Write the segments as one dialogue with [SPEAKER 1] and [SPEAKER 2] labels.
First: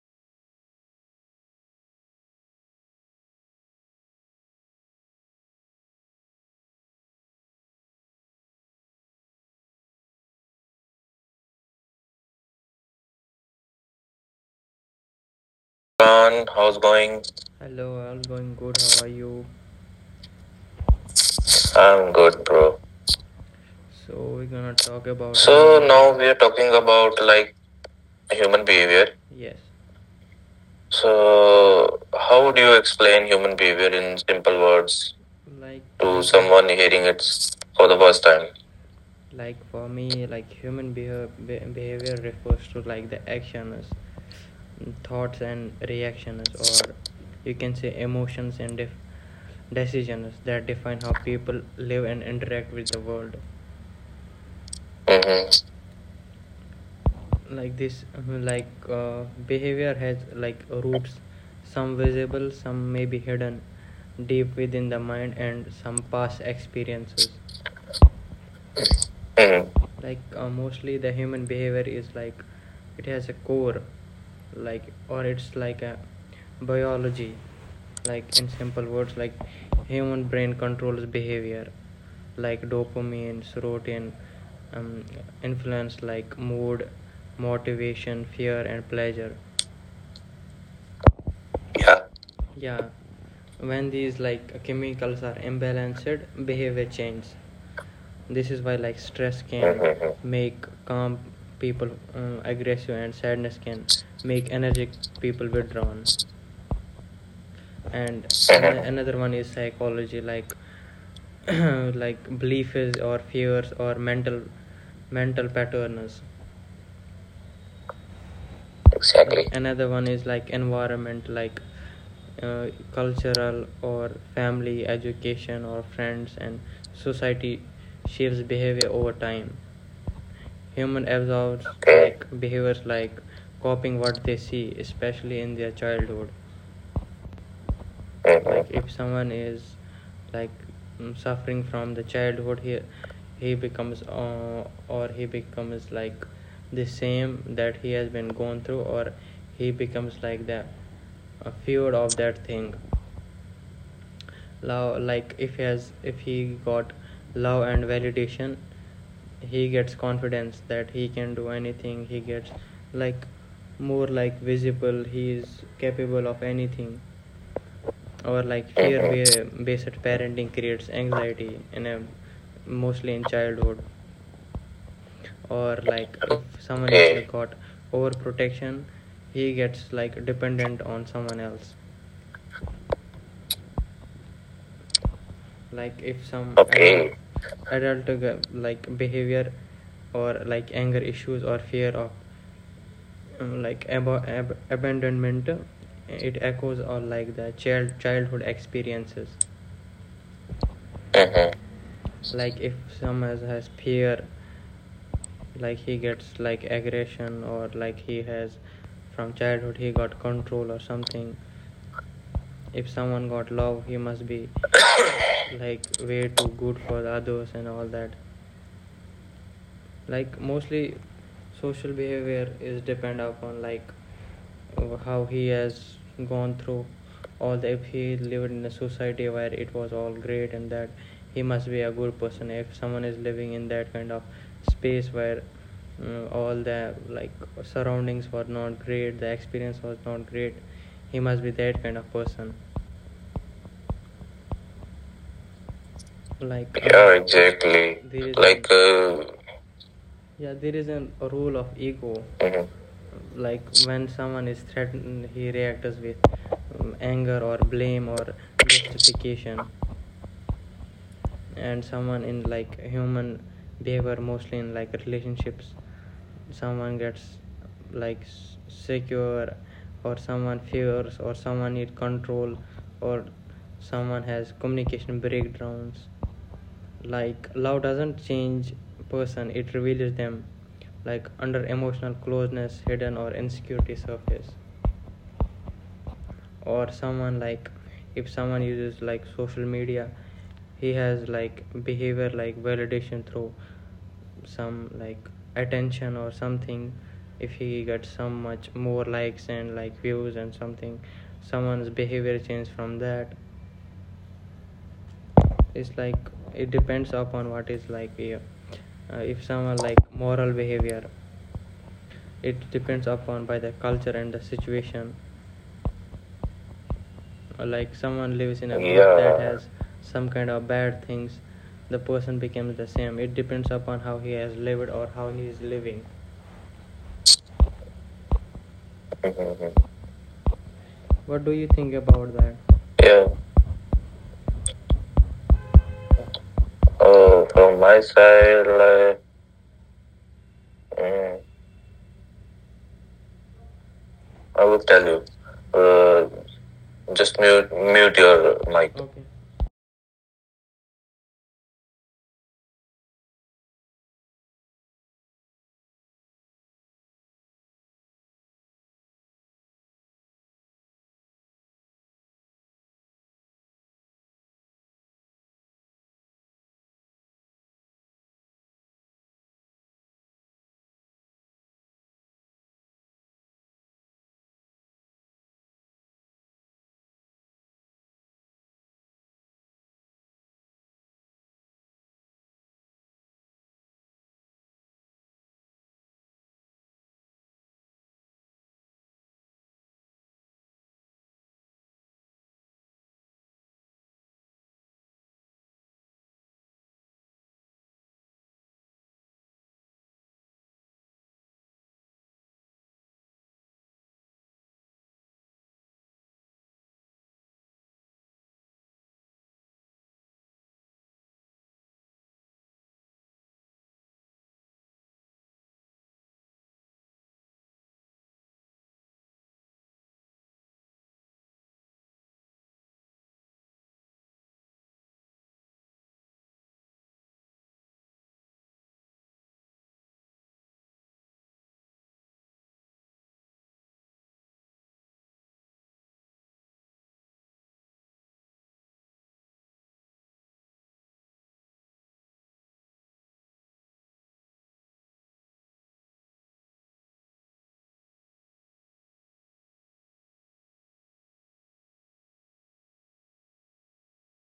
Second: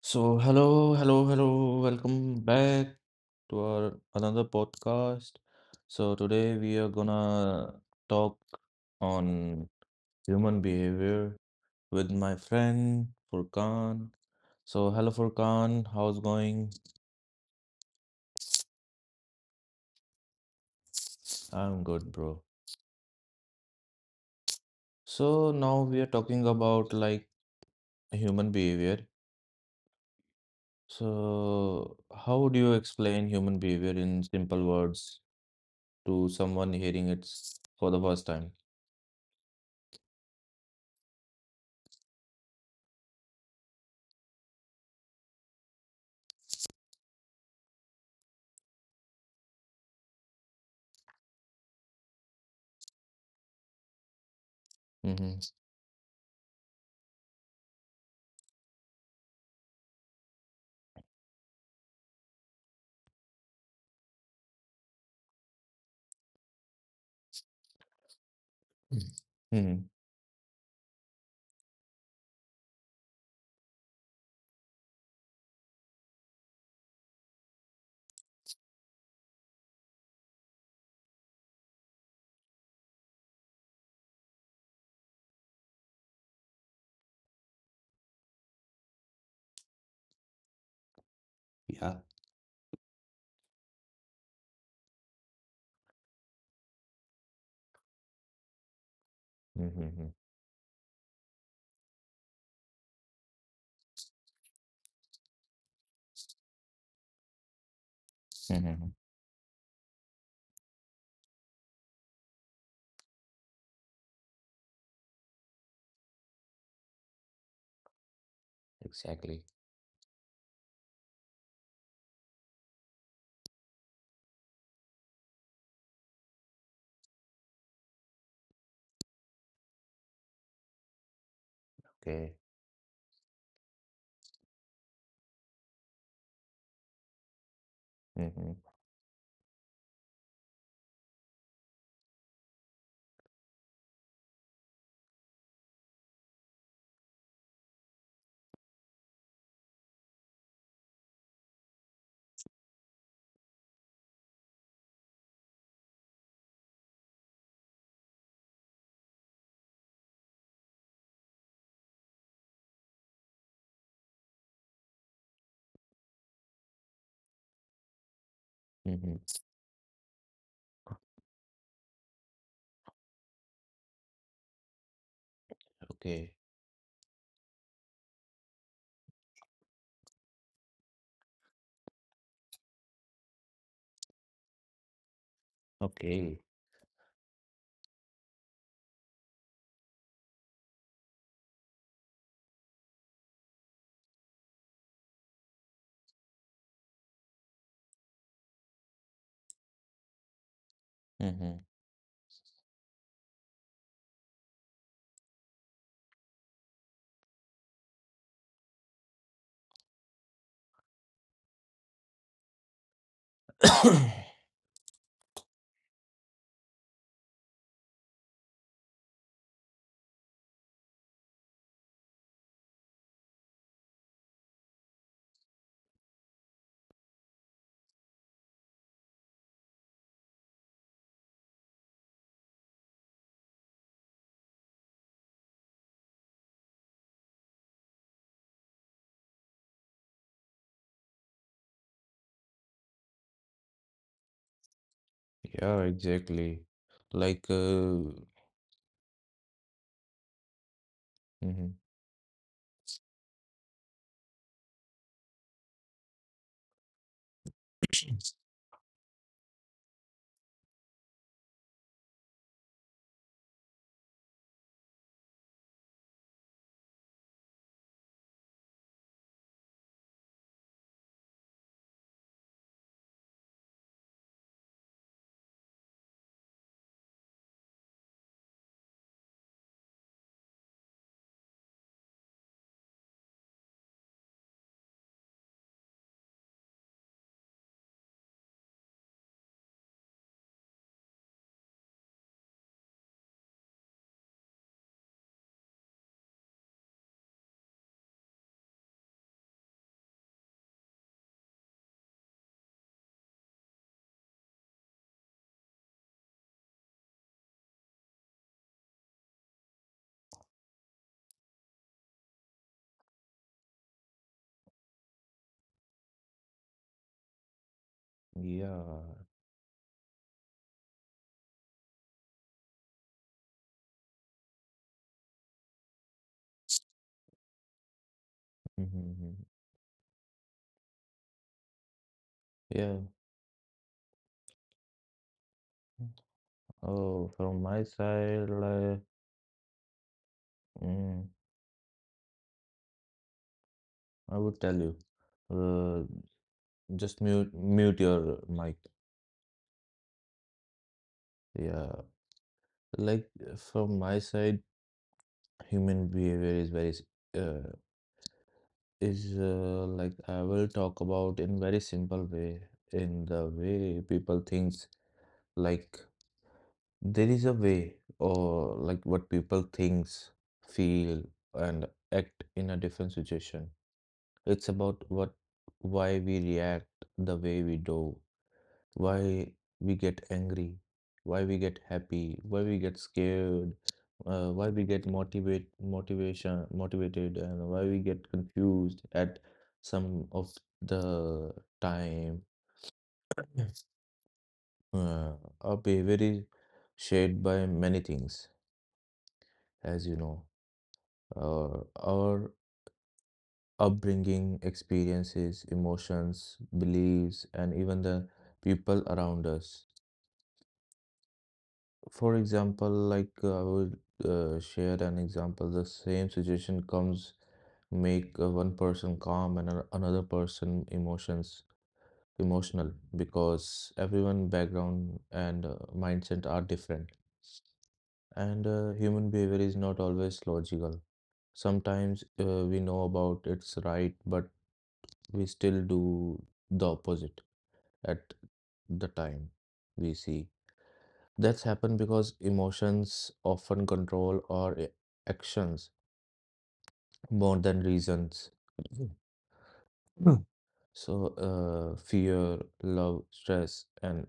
[SPEAKER 1] So, hello, hello, hello, welcome back to our another podcast. So, today we are gonna talk on human behavior with my friend Furkan. So, hello, Furkan, how's
[SPEAKER 2] John,
[SPEAKER 1] going?
[SPEAKER 2] how's going?
[SPEAKER 1] I'm good,
[SPEAKER 2] I'm
[SPEAKER 1] bro.
[SPEAKER 2] good, bro.
[SPEAKER 1] So,
[SPEAKER 2] So
[SPEAKER 1] now we are
[SPEAKER 2] now we are
[SPEAKER 1] talking
[SPEAKER 2] talking
[SPEAKER 1] about
[SPEAKER 2] about
[SPEAKER 1] like
[SPEAKER 2] like
[SPEAKER 1] human
[SPEAKER 2] human
[SPEAKER 1] behavior.
[SPEAKER 2] behavior.
[SPEAKER 1] So,
[SPEAKER 2] So
[SPEAKER 1] how
[SPEAKER 2] how
[SPEAKER 1] would
[SPEAKER 2] would you
[SPEAKER 1] you explain
[SPEAKER 2] explain human
[SPEAKER 1] human
[SPEAKER 2] behavior
[SPEAKER 1] behavior
[SPEAKER 2] in
[SPEAKER 1] in
[SPEAKER 2] simple
[SPEAKER 1] simple
[SPEAKER 2] words
[SPEAKER 1] words
[SPEAKER 2] to
[SPEAKER 1] to
[SPEAKER 2] someone
[SPEAKER 1] someone
[SPEAKER 2] hearing
[SPEAKER 1] hearing
[SPEAKER 2] it
[SPEAKER 1] it for
[SPEAKER 2] for the
[SPEAKER 1] the
[SPEAKER 2] first
[SPEAKER 1] first
[SPEAKER 2] time?
[SPEAKER 1] time?
[SPEAKER 2] Mm-hmm.
[SPEAKER 1] Mm-hmm.
[SPEAKER 2] Mm-hmm.
[SPEAKER 1] Yeah.
[SPEAKER 2] Yeah.
[SPEAKER 1] Mm-hmm.
[SPEAKER 2] Mm-hmm.
[SPEAKER 1] Mm-hmm. Exactly. Okay.
[SPEAKER 2] Mm. Like
[SPEAKER 1] Mm-hmm.
[SPEAKER 2] Mm-hmm.
[SPEAKER 1] Mm-hmm. Okay. Okay.
[SPEAKER 2] Mm-hmm.
[SPEAKER 1] Mm-hmm. Yeah, exactly. Like, uh,
[SPEAKER 2] an,
[SPEAKER 1] mm-hmm.
[SPEAKER 2] mhm,
[SPEAKER 1] Yeah.
[SPEAKER 2] yeah,
[SPEAKER 1] Mm-hmm.
[SPEAKER 2] mhm.
[SPEAKER 1] Yeah.
[SPEAKER 2] yeah.
[SPEAKER 1] Oh,
[SPEAKER 2] Oh,
[SPEAKER 1] from
[SPEAKER 2] from my
[SPEAKER 1] my side,
[SPEAKER 2] side, like, mm,
[SPEAKER 1] mm, I
[SPEAKER 2] I will
[SPEAKER 1] would tell
[SPEAKER 2] tell
[SPEAKER 1] you,
[SPEAKER 2] you.
[SPEAKER 1] uh,
[SPEAKER 2] Uh, just
[SPEAKER 1] just mute
[SPEAKER 2] mute
[SPEAKER 1] mute
[SPEAKER 2] your
[SPEAKER 1] your
[SPEAKER 2] mic.
[SPEAKER 1] mic. Yeah, like from my side, human behavior is very uh, is like I will talk about in very simple way, in the way people thinks. Like there is a way, or like what people thinks, feel, and act in a different situation. It's about what, why we react the way we do, why we get angry, why we get happy, why we get scared, why we get motivated, and why we get confused at some of the time. Uh, our behavior is shaped by many things, as you know, uh, our upbringing, experiences, emotions, beliefs, and even the people around us. For example, I would share an example. The same situation comes make one person calm and another person emotions emotional because everyone background and mindset are different. And human behavior is not always logical. Sometimes we know about it's right, but we still do the opposite at the time we see. That's happened because emotions often control our actions more than reasons. Mm. So, fear, love, stress, and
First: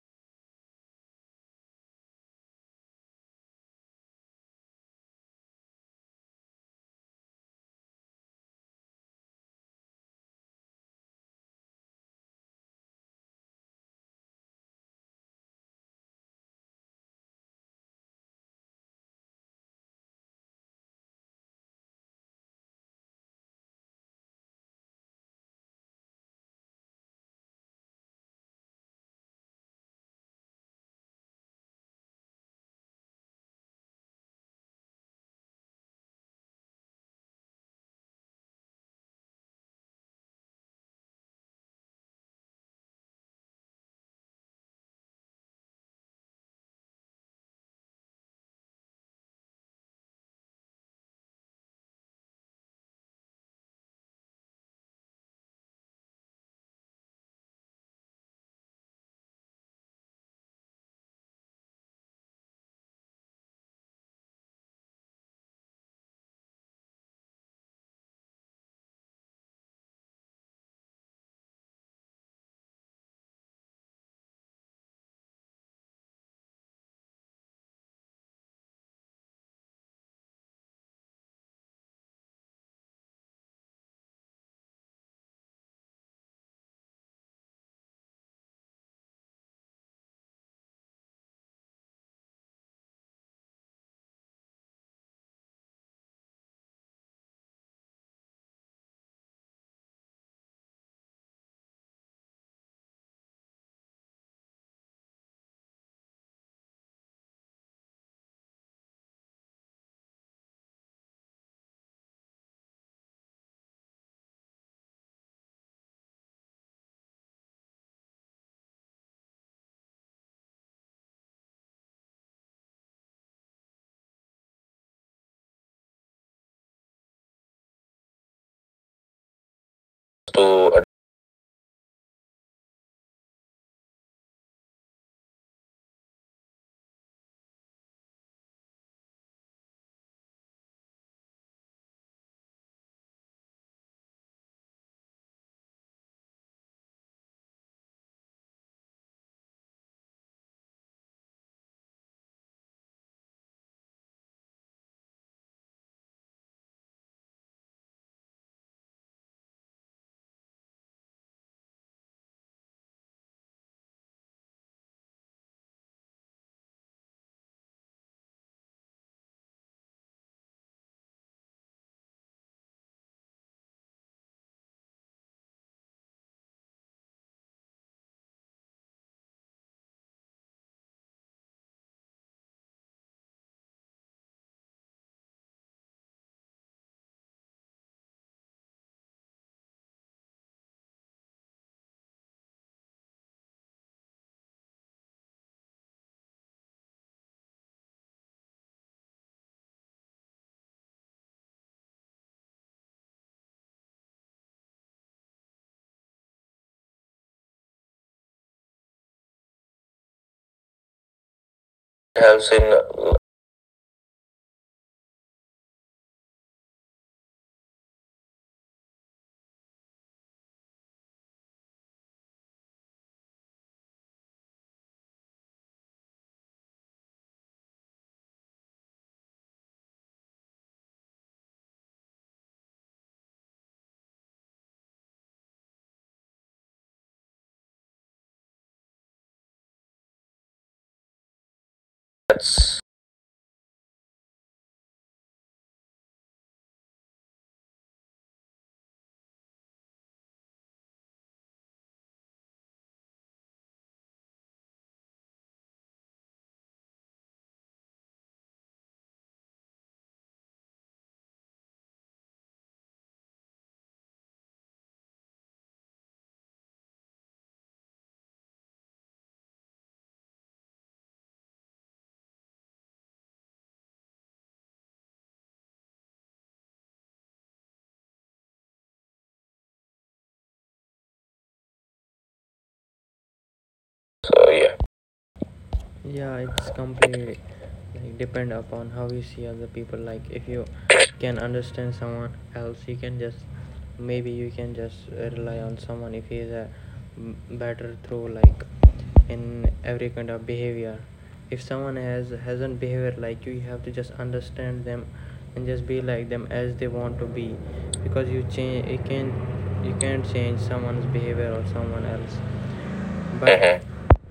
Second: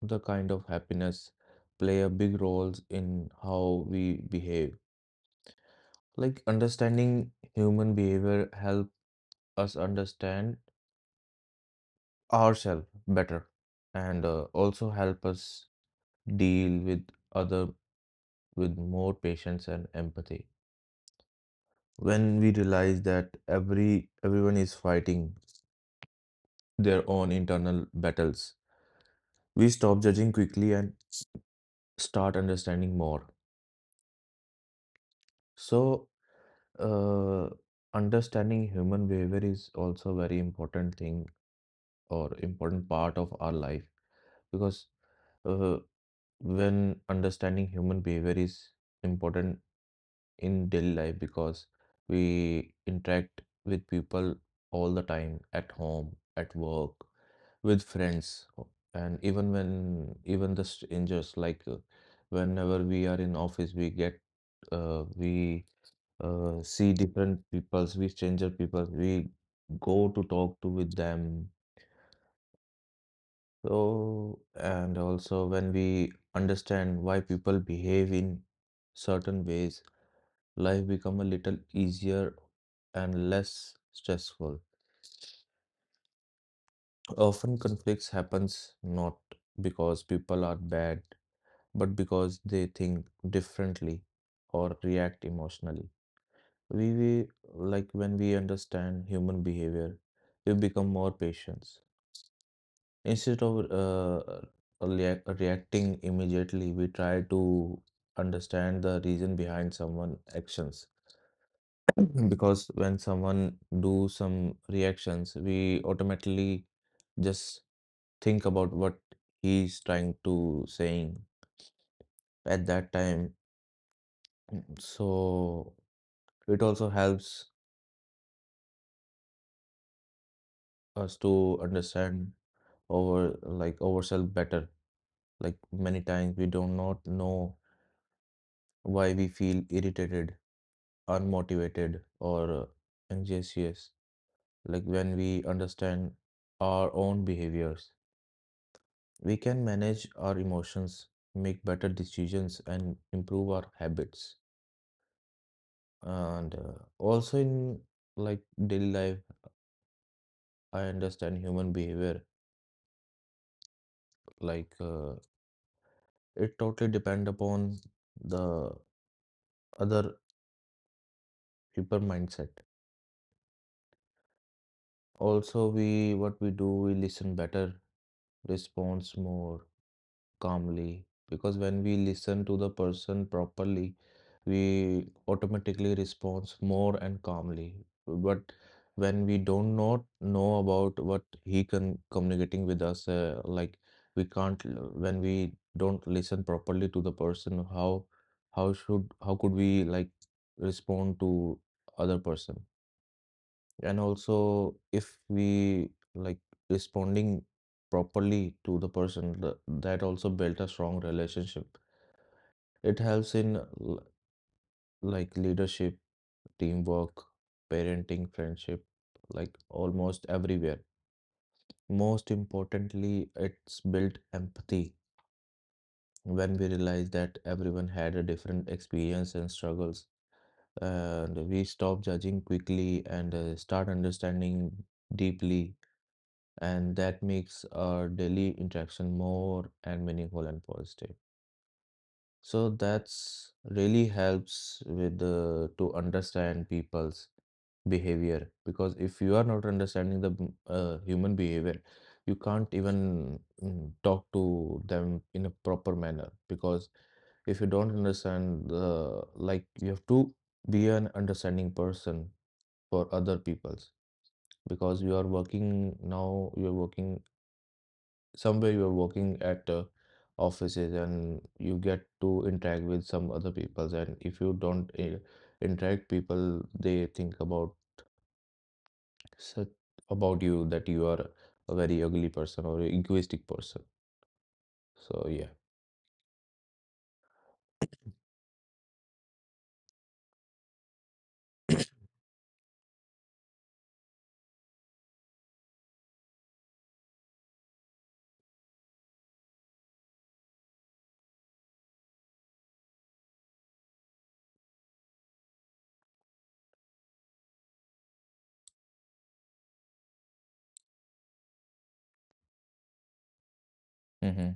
[SPEAKER 1] the kind of happiness play a big roles in how we behave. Like understanding human behavior help us understand ourselves better, and also help us deal with other with more patience and empathy. When we realize that everyone is fighting their own internal battles, we stop judging quickly and start understanding more. So, uh, understanding human behavior is also very important thing or important part of our life because uh, when understanding human behavior is important in daily life because we interact with people all the time at home, at work with friends o- and even when even the strangers whenever we are in office we get we see different peoples we stranger people we go to talk to with them, so and also when we understand why people behave in certain ways life become a little easier and less stressful. Often conflicts happens not because people are bad but because they think differently or react emotionally. We Like when we understand human behavior, we become more patient. Instead of reacting immediately, we try to understand the reason behind someone actions. Because when someone do some reactions, we automatically just think about what he's trying to saying at that time. So it also helps
[SPEAKER 2] To
[SPEAKER 1] us to understand our like ourselves better. Like many times we do not know why we feel irritated, unmotivated, or anxious. Like when we understand our own behaviors, we can manage our emotions, make better decisions, and improve our habits. And also in like daily life, I understand human behavior like uh, it totally depend upon the other people mindset. Also, we what we do, we listen better, response more, calmly because when we listen to the person properly we automatically respond more and calmly. But when we don't not know about what he can communicating with us like we can't when we don't listen properly to the person how should how could we like respond to other person. And also if we like responding properly to the person, that also built a strong relationship.
[SPEAKER 2] have seen,
[SPEAKER 1] It helps in like leadership, teamwork, parenting, friendship, like almost everywhere. Most importantly it's built empathy. When we realize that everyone had a different experience and struggles, and we stop judging quickly and start understanding deeply, and that makes our daily interaction more and meaningful and positive. So
[SPEAKER 2] that's
[SPEAKER 1] that's really helps with the to understand people's behavior because if you are not understanding the human behavior, you can't even talk to them in a proper manner. Because if you don't understand the like you have to be an understanding person for other people's, because you are working now you're working somewhere, you are working at offices and you get to interact with some other peoples, and if you don't interact people they think about such about you that you are a very ugly person or a egoistic person,
[SPEAKER 2] so yeah.
[SPEAKER 1] so yeah.
[SPEAKER 2] Mhm,
[SPEAKER 1] Mm-hmm.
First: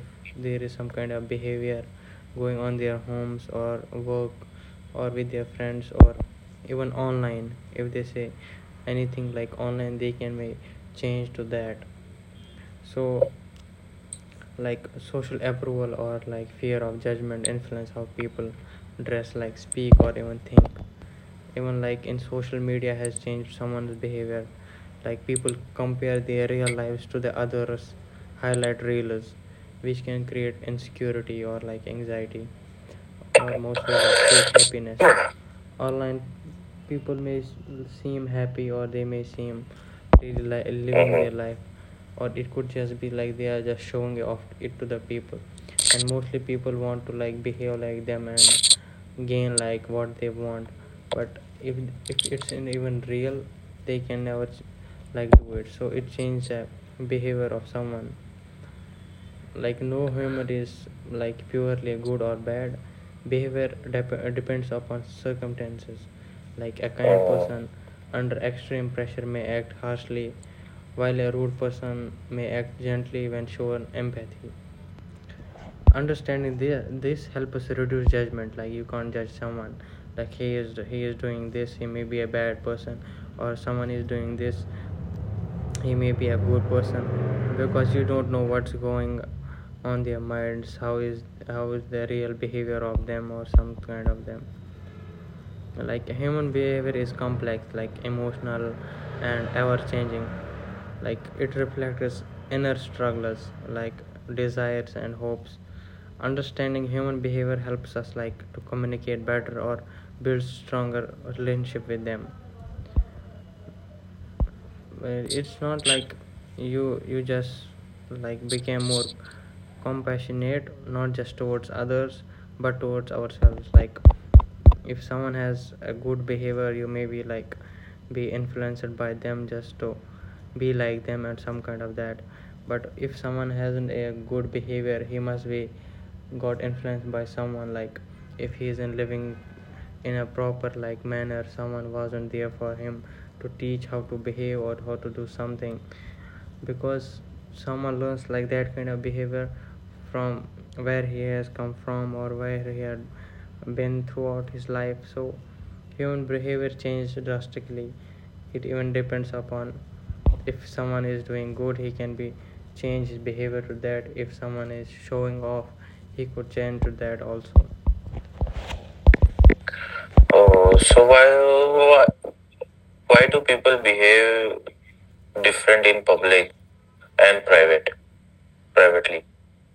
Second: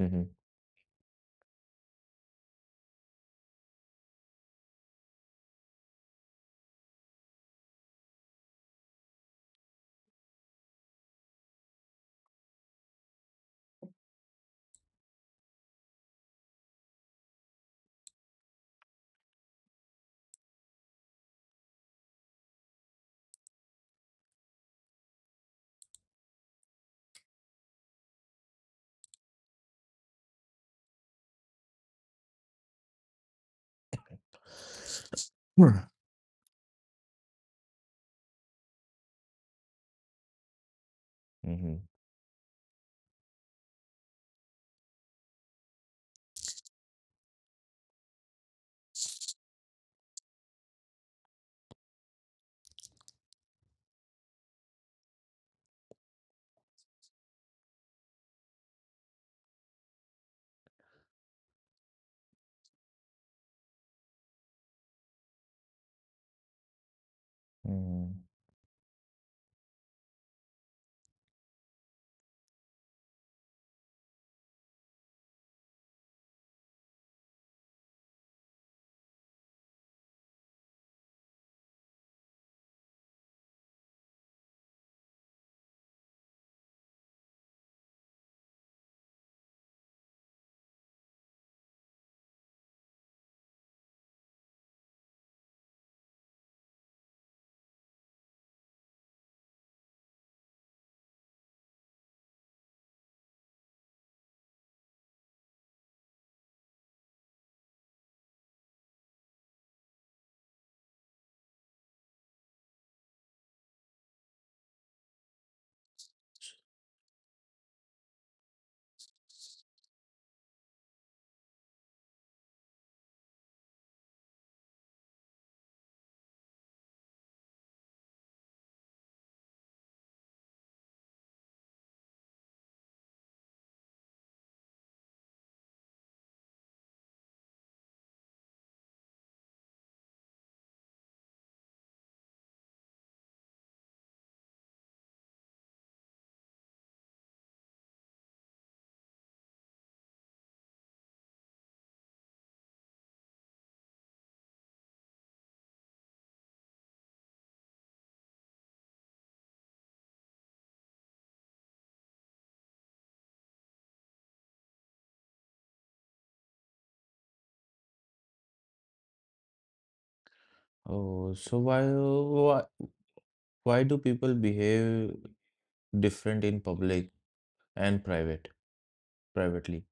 [SPEAKER 1] Mm-hmm. Mm-hmm. Hmm.
[SPEAKER 2] Oh, so
[SPEAKER 1] Oh,
[SPEAKER 2] why
[SPEAKER 1] so
[SPEAKER 2] why- why do
[SPEAKER 1] why
[SPEAKER 2] people
[SPEAKER 1] do people
[SPEAKER 2] behave
[SPEAKER 1] behave
[SPEAKER 2] different in
[SPEAKER 1] different in
[SPEAKER 2] public
[SPEAKER 1] public
[SPEAKER 2] and
[SPEAKER 1] and private
[SPEAKER 2] privately?
[SPEAKER 1] privately.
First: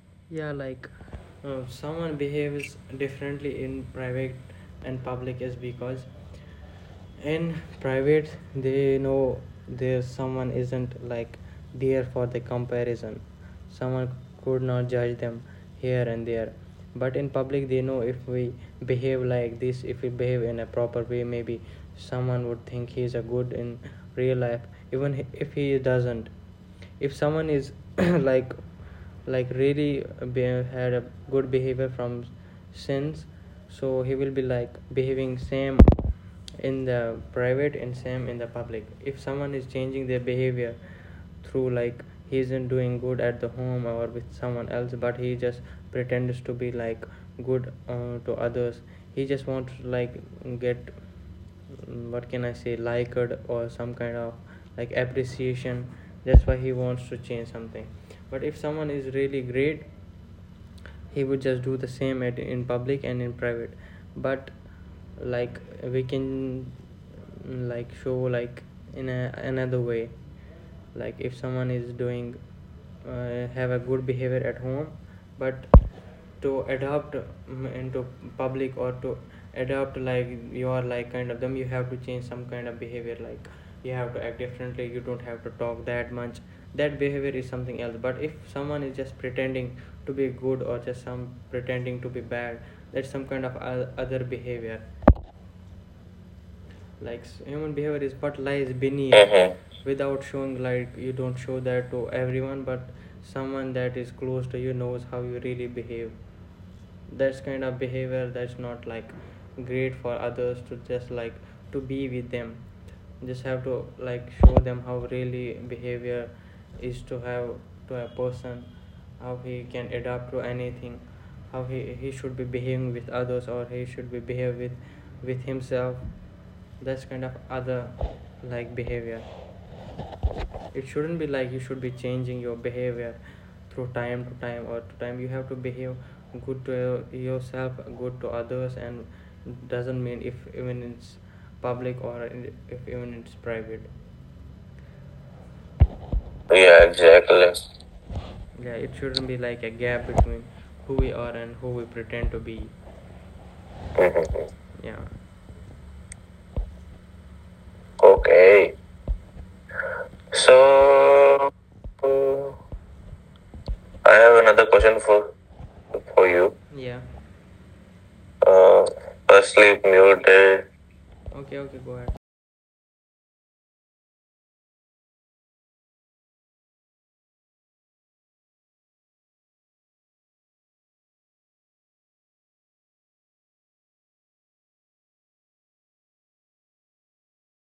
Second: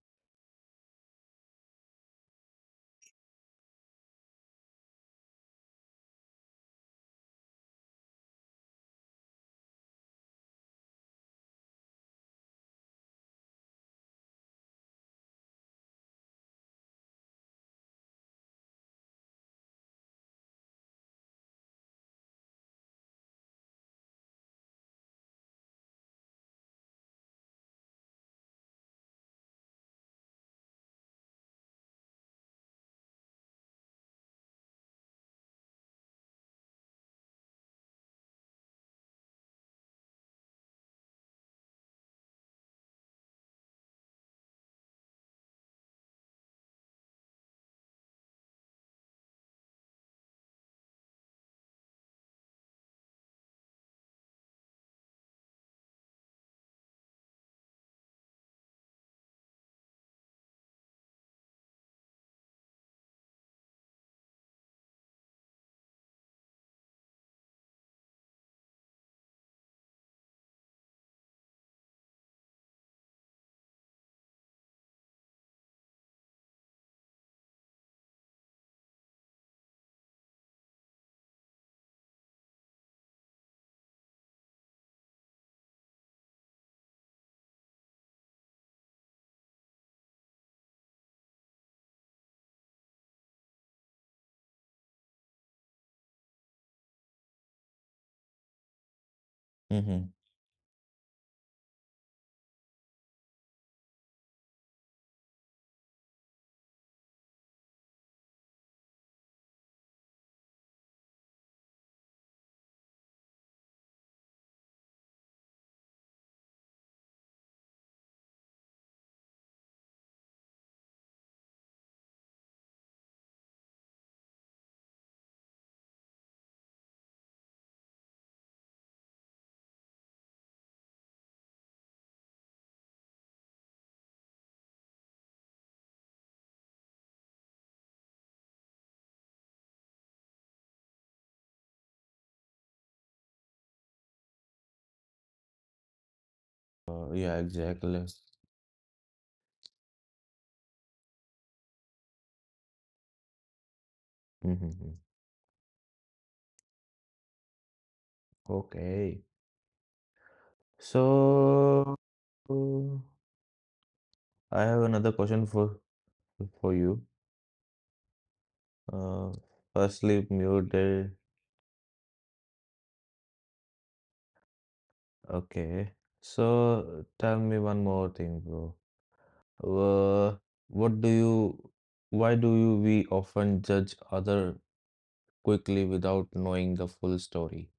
[SPEAKER 1] Mm-hmm.
[SPEAKER 2] Yeah,
[SPEAKER 1] Yeah,
[SPEAKER 2] exactly.
[SPEAKER 1] exactly.
[SPEAKER 2] Mhm.
[SPEAKER 1] Mm-hmm.
[SPEAKER 2] Okay.
[SPEAKER 1] Okay.
[SPEAKER 2] So
[SPEAKER 1] So I
[SPEAKER 2] I have another
[SPEAKER 1] have
[SPEAKER 2] question
[SPEAKER 1] another question
[SPEAKER 2] for you.
[SPEAKER 1] for you.
[SPEAKER 2] Uh,
[SPEAKER 1] Uh,
[SPEAKER 2] firstly,
[SPEAKER 1] firstly,
[SPEAKER 2] mule did
[SPEAKER 1] muted. Okay. So tell me one more thing, bro. Uh, what do you, why do you we often judge other quickly without knowing the full story?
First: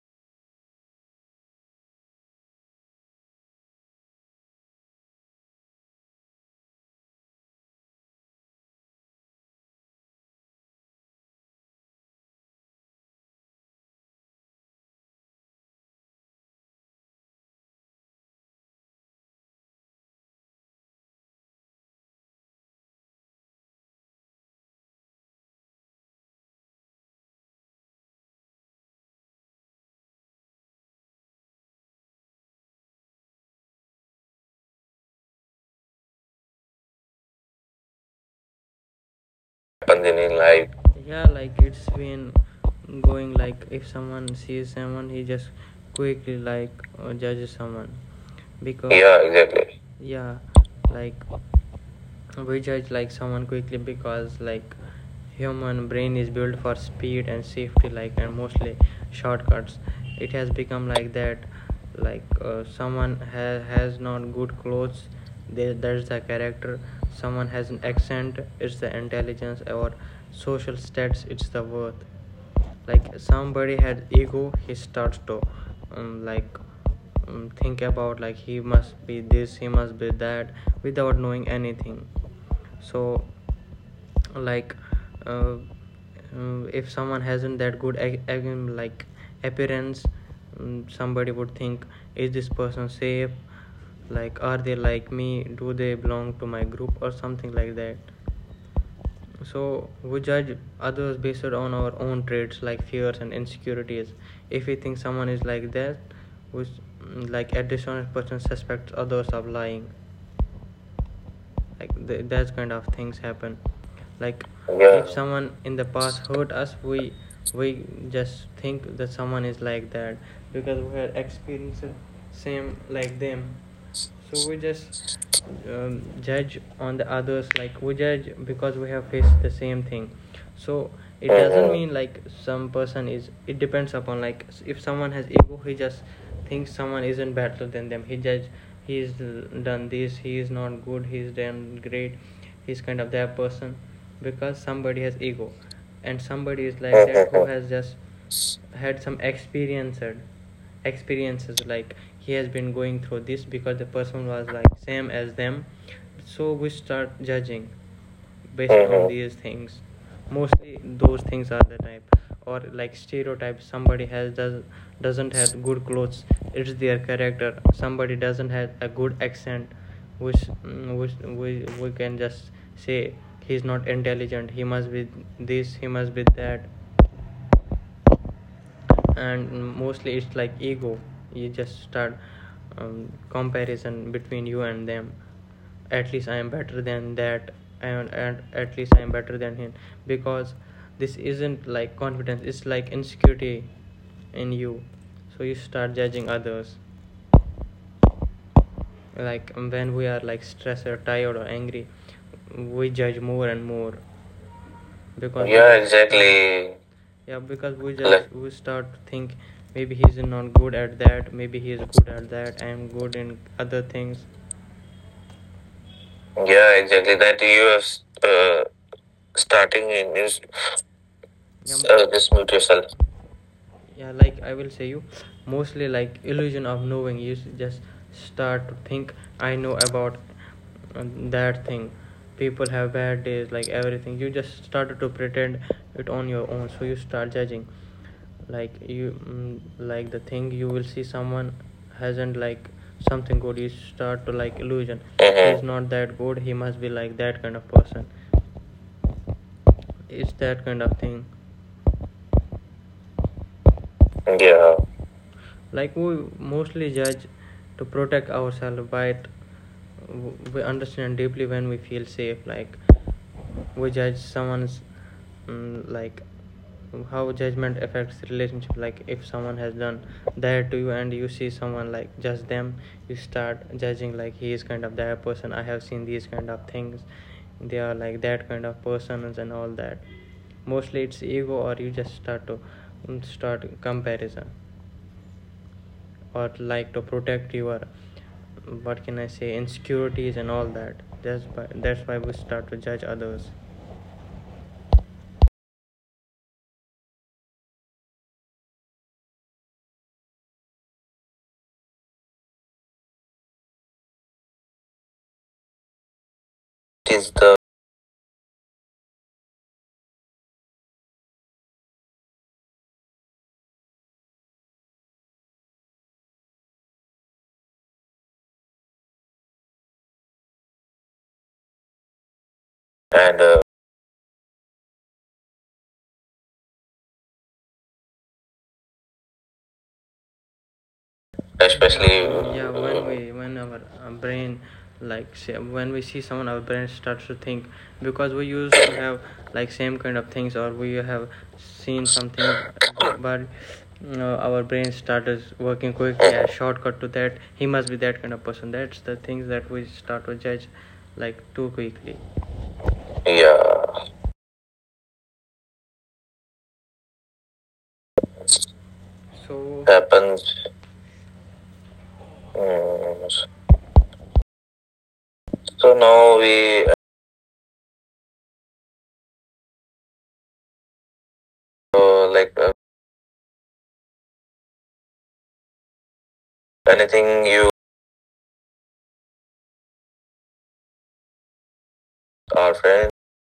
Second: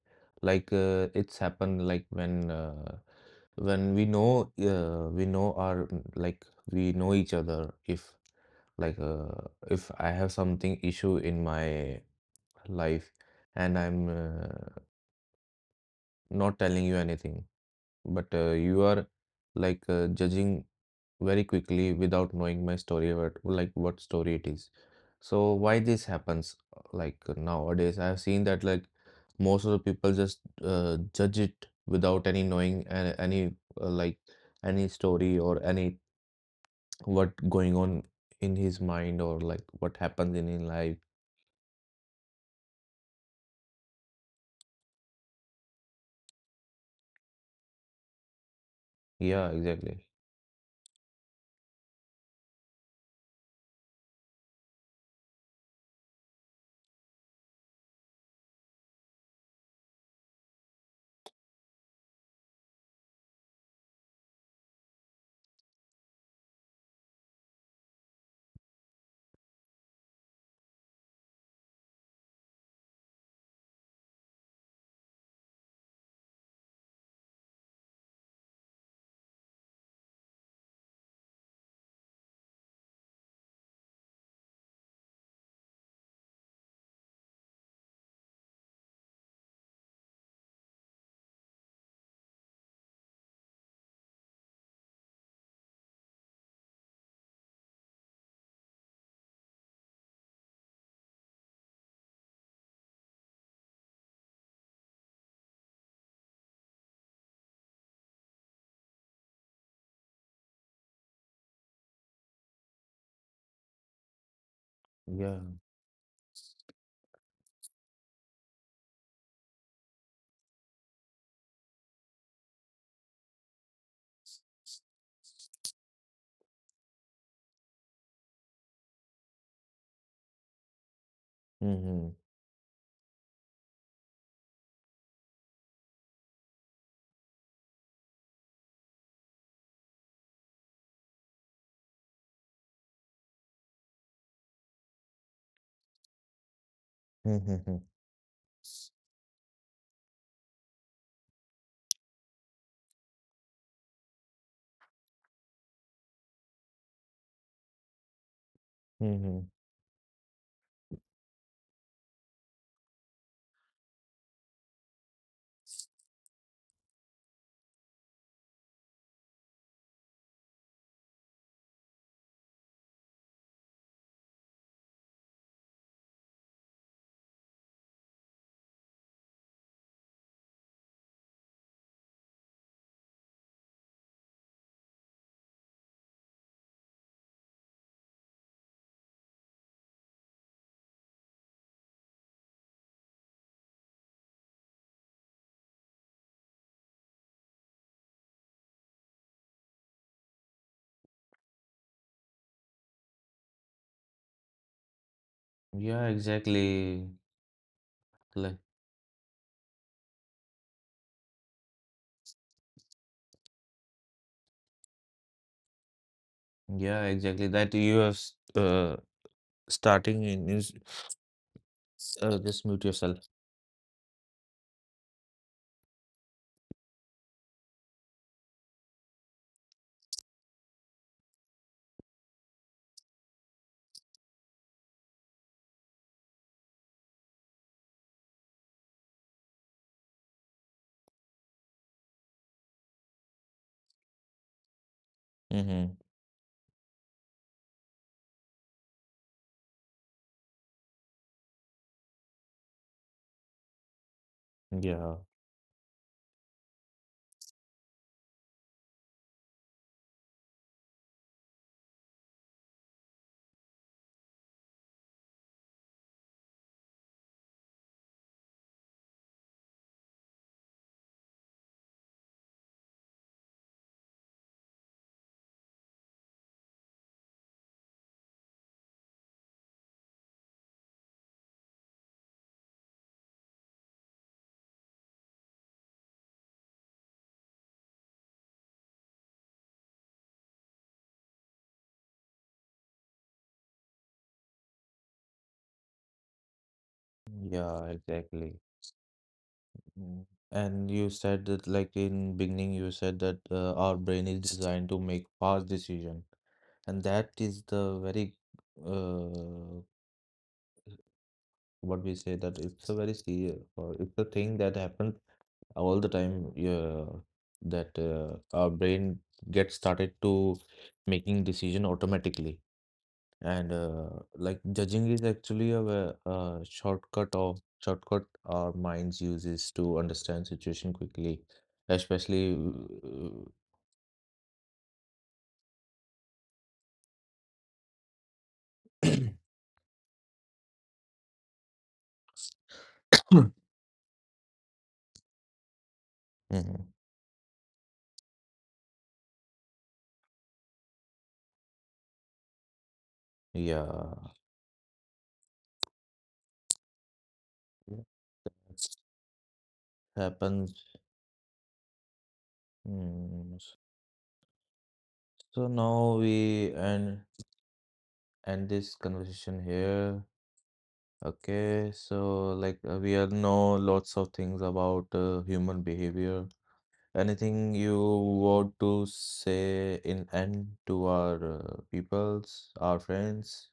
[SPEAKER 1] It's happened like when we know our like we know each other if. If I have something issue in my life and I'm not telling you anything, but you are like judging very quickly without knowing my story, what like what story it is. So why this happens? Like nowadays, I have seen that like most of the people just judge it without any knowing any like any story or any what going on in his mind or like what
[SPEAKER 2] happens
[SPEAKER 1] happens
[SPEAKER 2] in
[SPEAKER 1] in his
[SPEAKER 2] life.
[SPEAKER 1] life. Yeah,
[SPEAKER 2] Exactly.
[SPEAKER 1] exactly. Yeah. Mm-hmm. Mm-hmm. Mm-hmm. Yeah, exactly. Like,
[SPEAKER 2] Like,
[SPEAKER 1] yeah,
[SPEAKER 2] yeah,
[SPEAKER 1] exactly.
[SPEAKER 2] exactly
[SPEAKER 1] That
[SPEAKER 2] that
[SPEAKER 1] you
[SPEAKER 2] you
[SPEAKER 1] have
[SPEAKER 2] have, uh,
[SPEAKER 1] starting
[SPEAKER 2] starting
[SPEAKER 1] in
[SPEAKER 2] in
[SPEAKER 1] is
[SPEAKER 2] this
[SPEAKER 1] just
[SPEAKER 2] just
[SPEAKER 1] mute
[SPEAKER 2] mute
[SPEAKER 1] yourself.
[SPEAKER 2] yourself.
[SPEAKER 1] Mm-hmm.
[SPEAKER 2] Mhm. Yeah, it
[SPEAKER 1] Yeah. Yeah, exactly. Mm. And you said that like in beginning you said that our brain is designed to make fast decision, and that
[SPEAKER 2] is
[SPEAKER 1] is
[SPEAKER 2] the,
[SPEAKER 1] the very uh what we say that it's a very serious or it's a thing that happens all the time. Yeah, that our brain gets started to making decision automatically,
[SPEAKER 2] and
[SPEAKER 1] and
[SPEAKER 2] uh,
[SPEAKER 1] like judging is actually a shortcut of shortcut our minds uses to understand situation quickly,
[SPEAKER 2] especially
[SPEAKER 1] especially. uh, mhm, yeah
[SPEAKER 2] yeah
[SPEAKER 1] it happens.
[SPEAKER 2] happens.
[SPEAKER 1] Mm.
[SPEAKER 2] Mm.
[SPEAKER 1] So now
[SPEAKER 2] So now
[SPEAKER 1] we
[SPEAKER 2] we,
[SPEAKER 1] end end this conversation here. Okay,
[SPEAKER 2] uh,
[SPEAKER 1] so
[SPEAKER 2] like uh,
[SPEAKER 1] we all know lots of things about human behavior.
[SPEAKER 2] anything
[SPEAKER 1] Anything
[SPEAKER 2] you,
[SPEAKER 1] you want to say in end to our peoples, our
[SPEAKER 2] our friends.
[SPEAKER 1] friends?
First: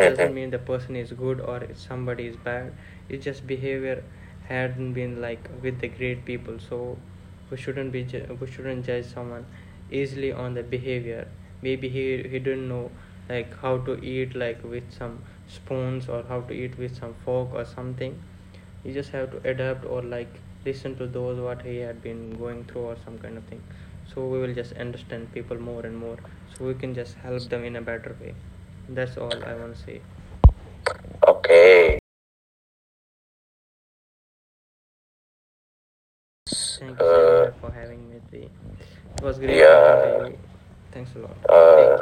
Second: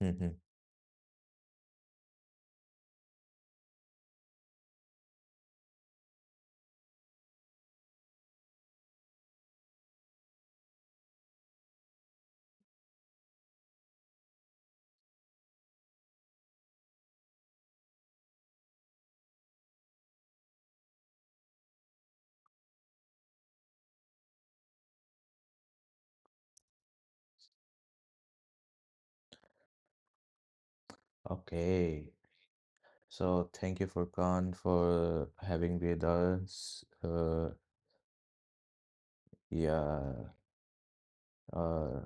[SPEAKER 1] Hmm.
[SPEAKER 2] Okay.
[SPEAKER 1] Okay, so thank you Furkan for having with us.
[SPEAKER 2] Thank
[SPEAKER 1] Yeah, uh,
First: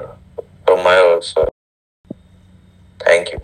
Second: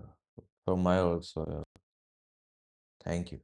[SPEAKER 1] from
[SPEAKER 2] care. My
[SPEAKER 1] my also,
[SPEAKER 2] also.
[SPEAKER 1] yeah.
[SPEAKER 2] Thank
[SPEAKER 1] Thank you.
[SPEAKER 2] you.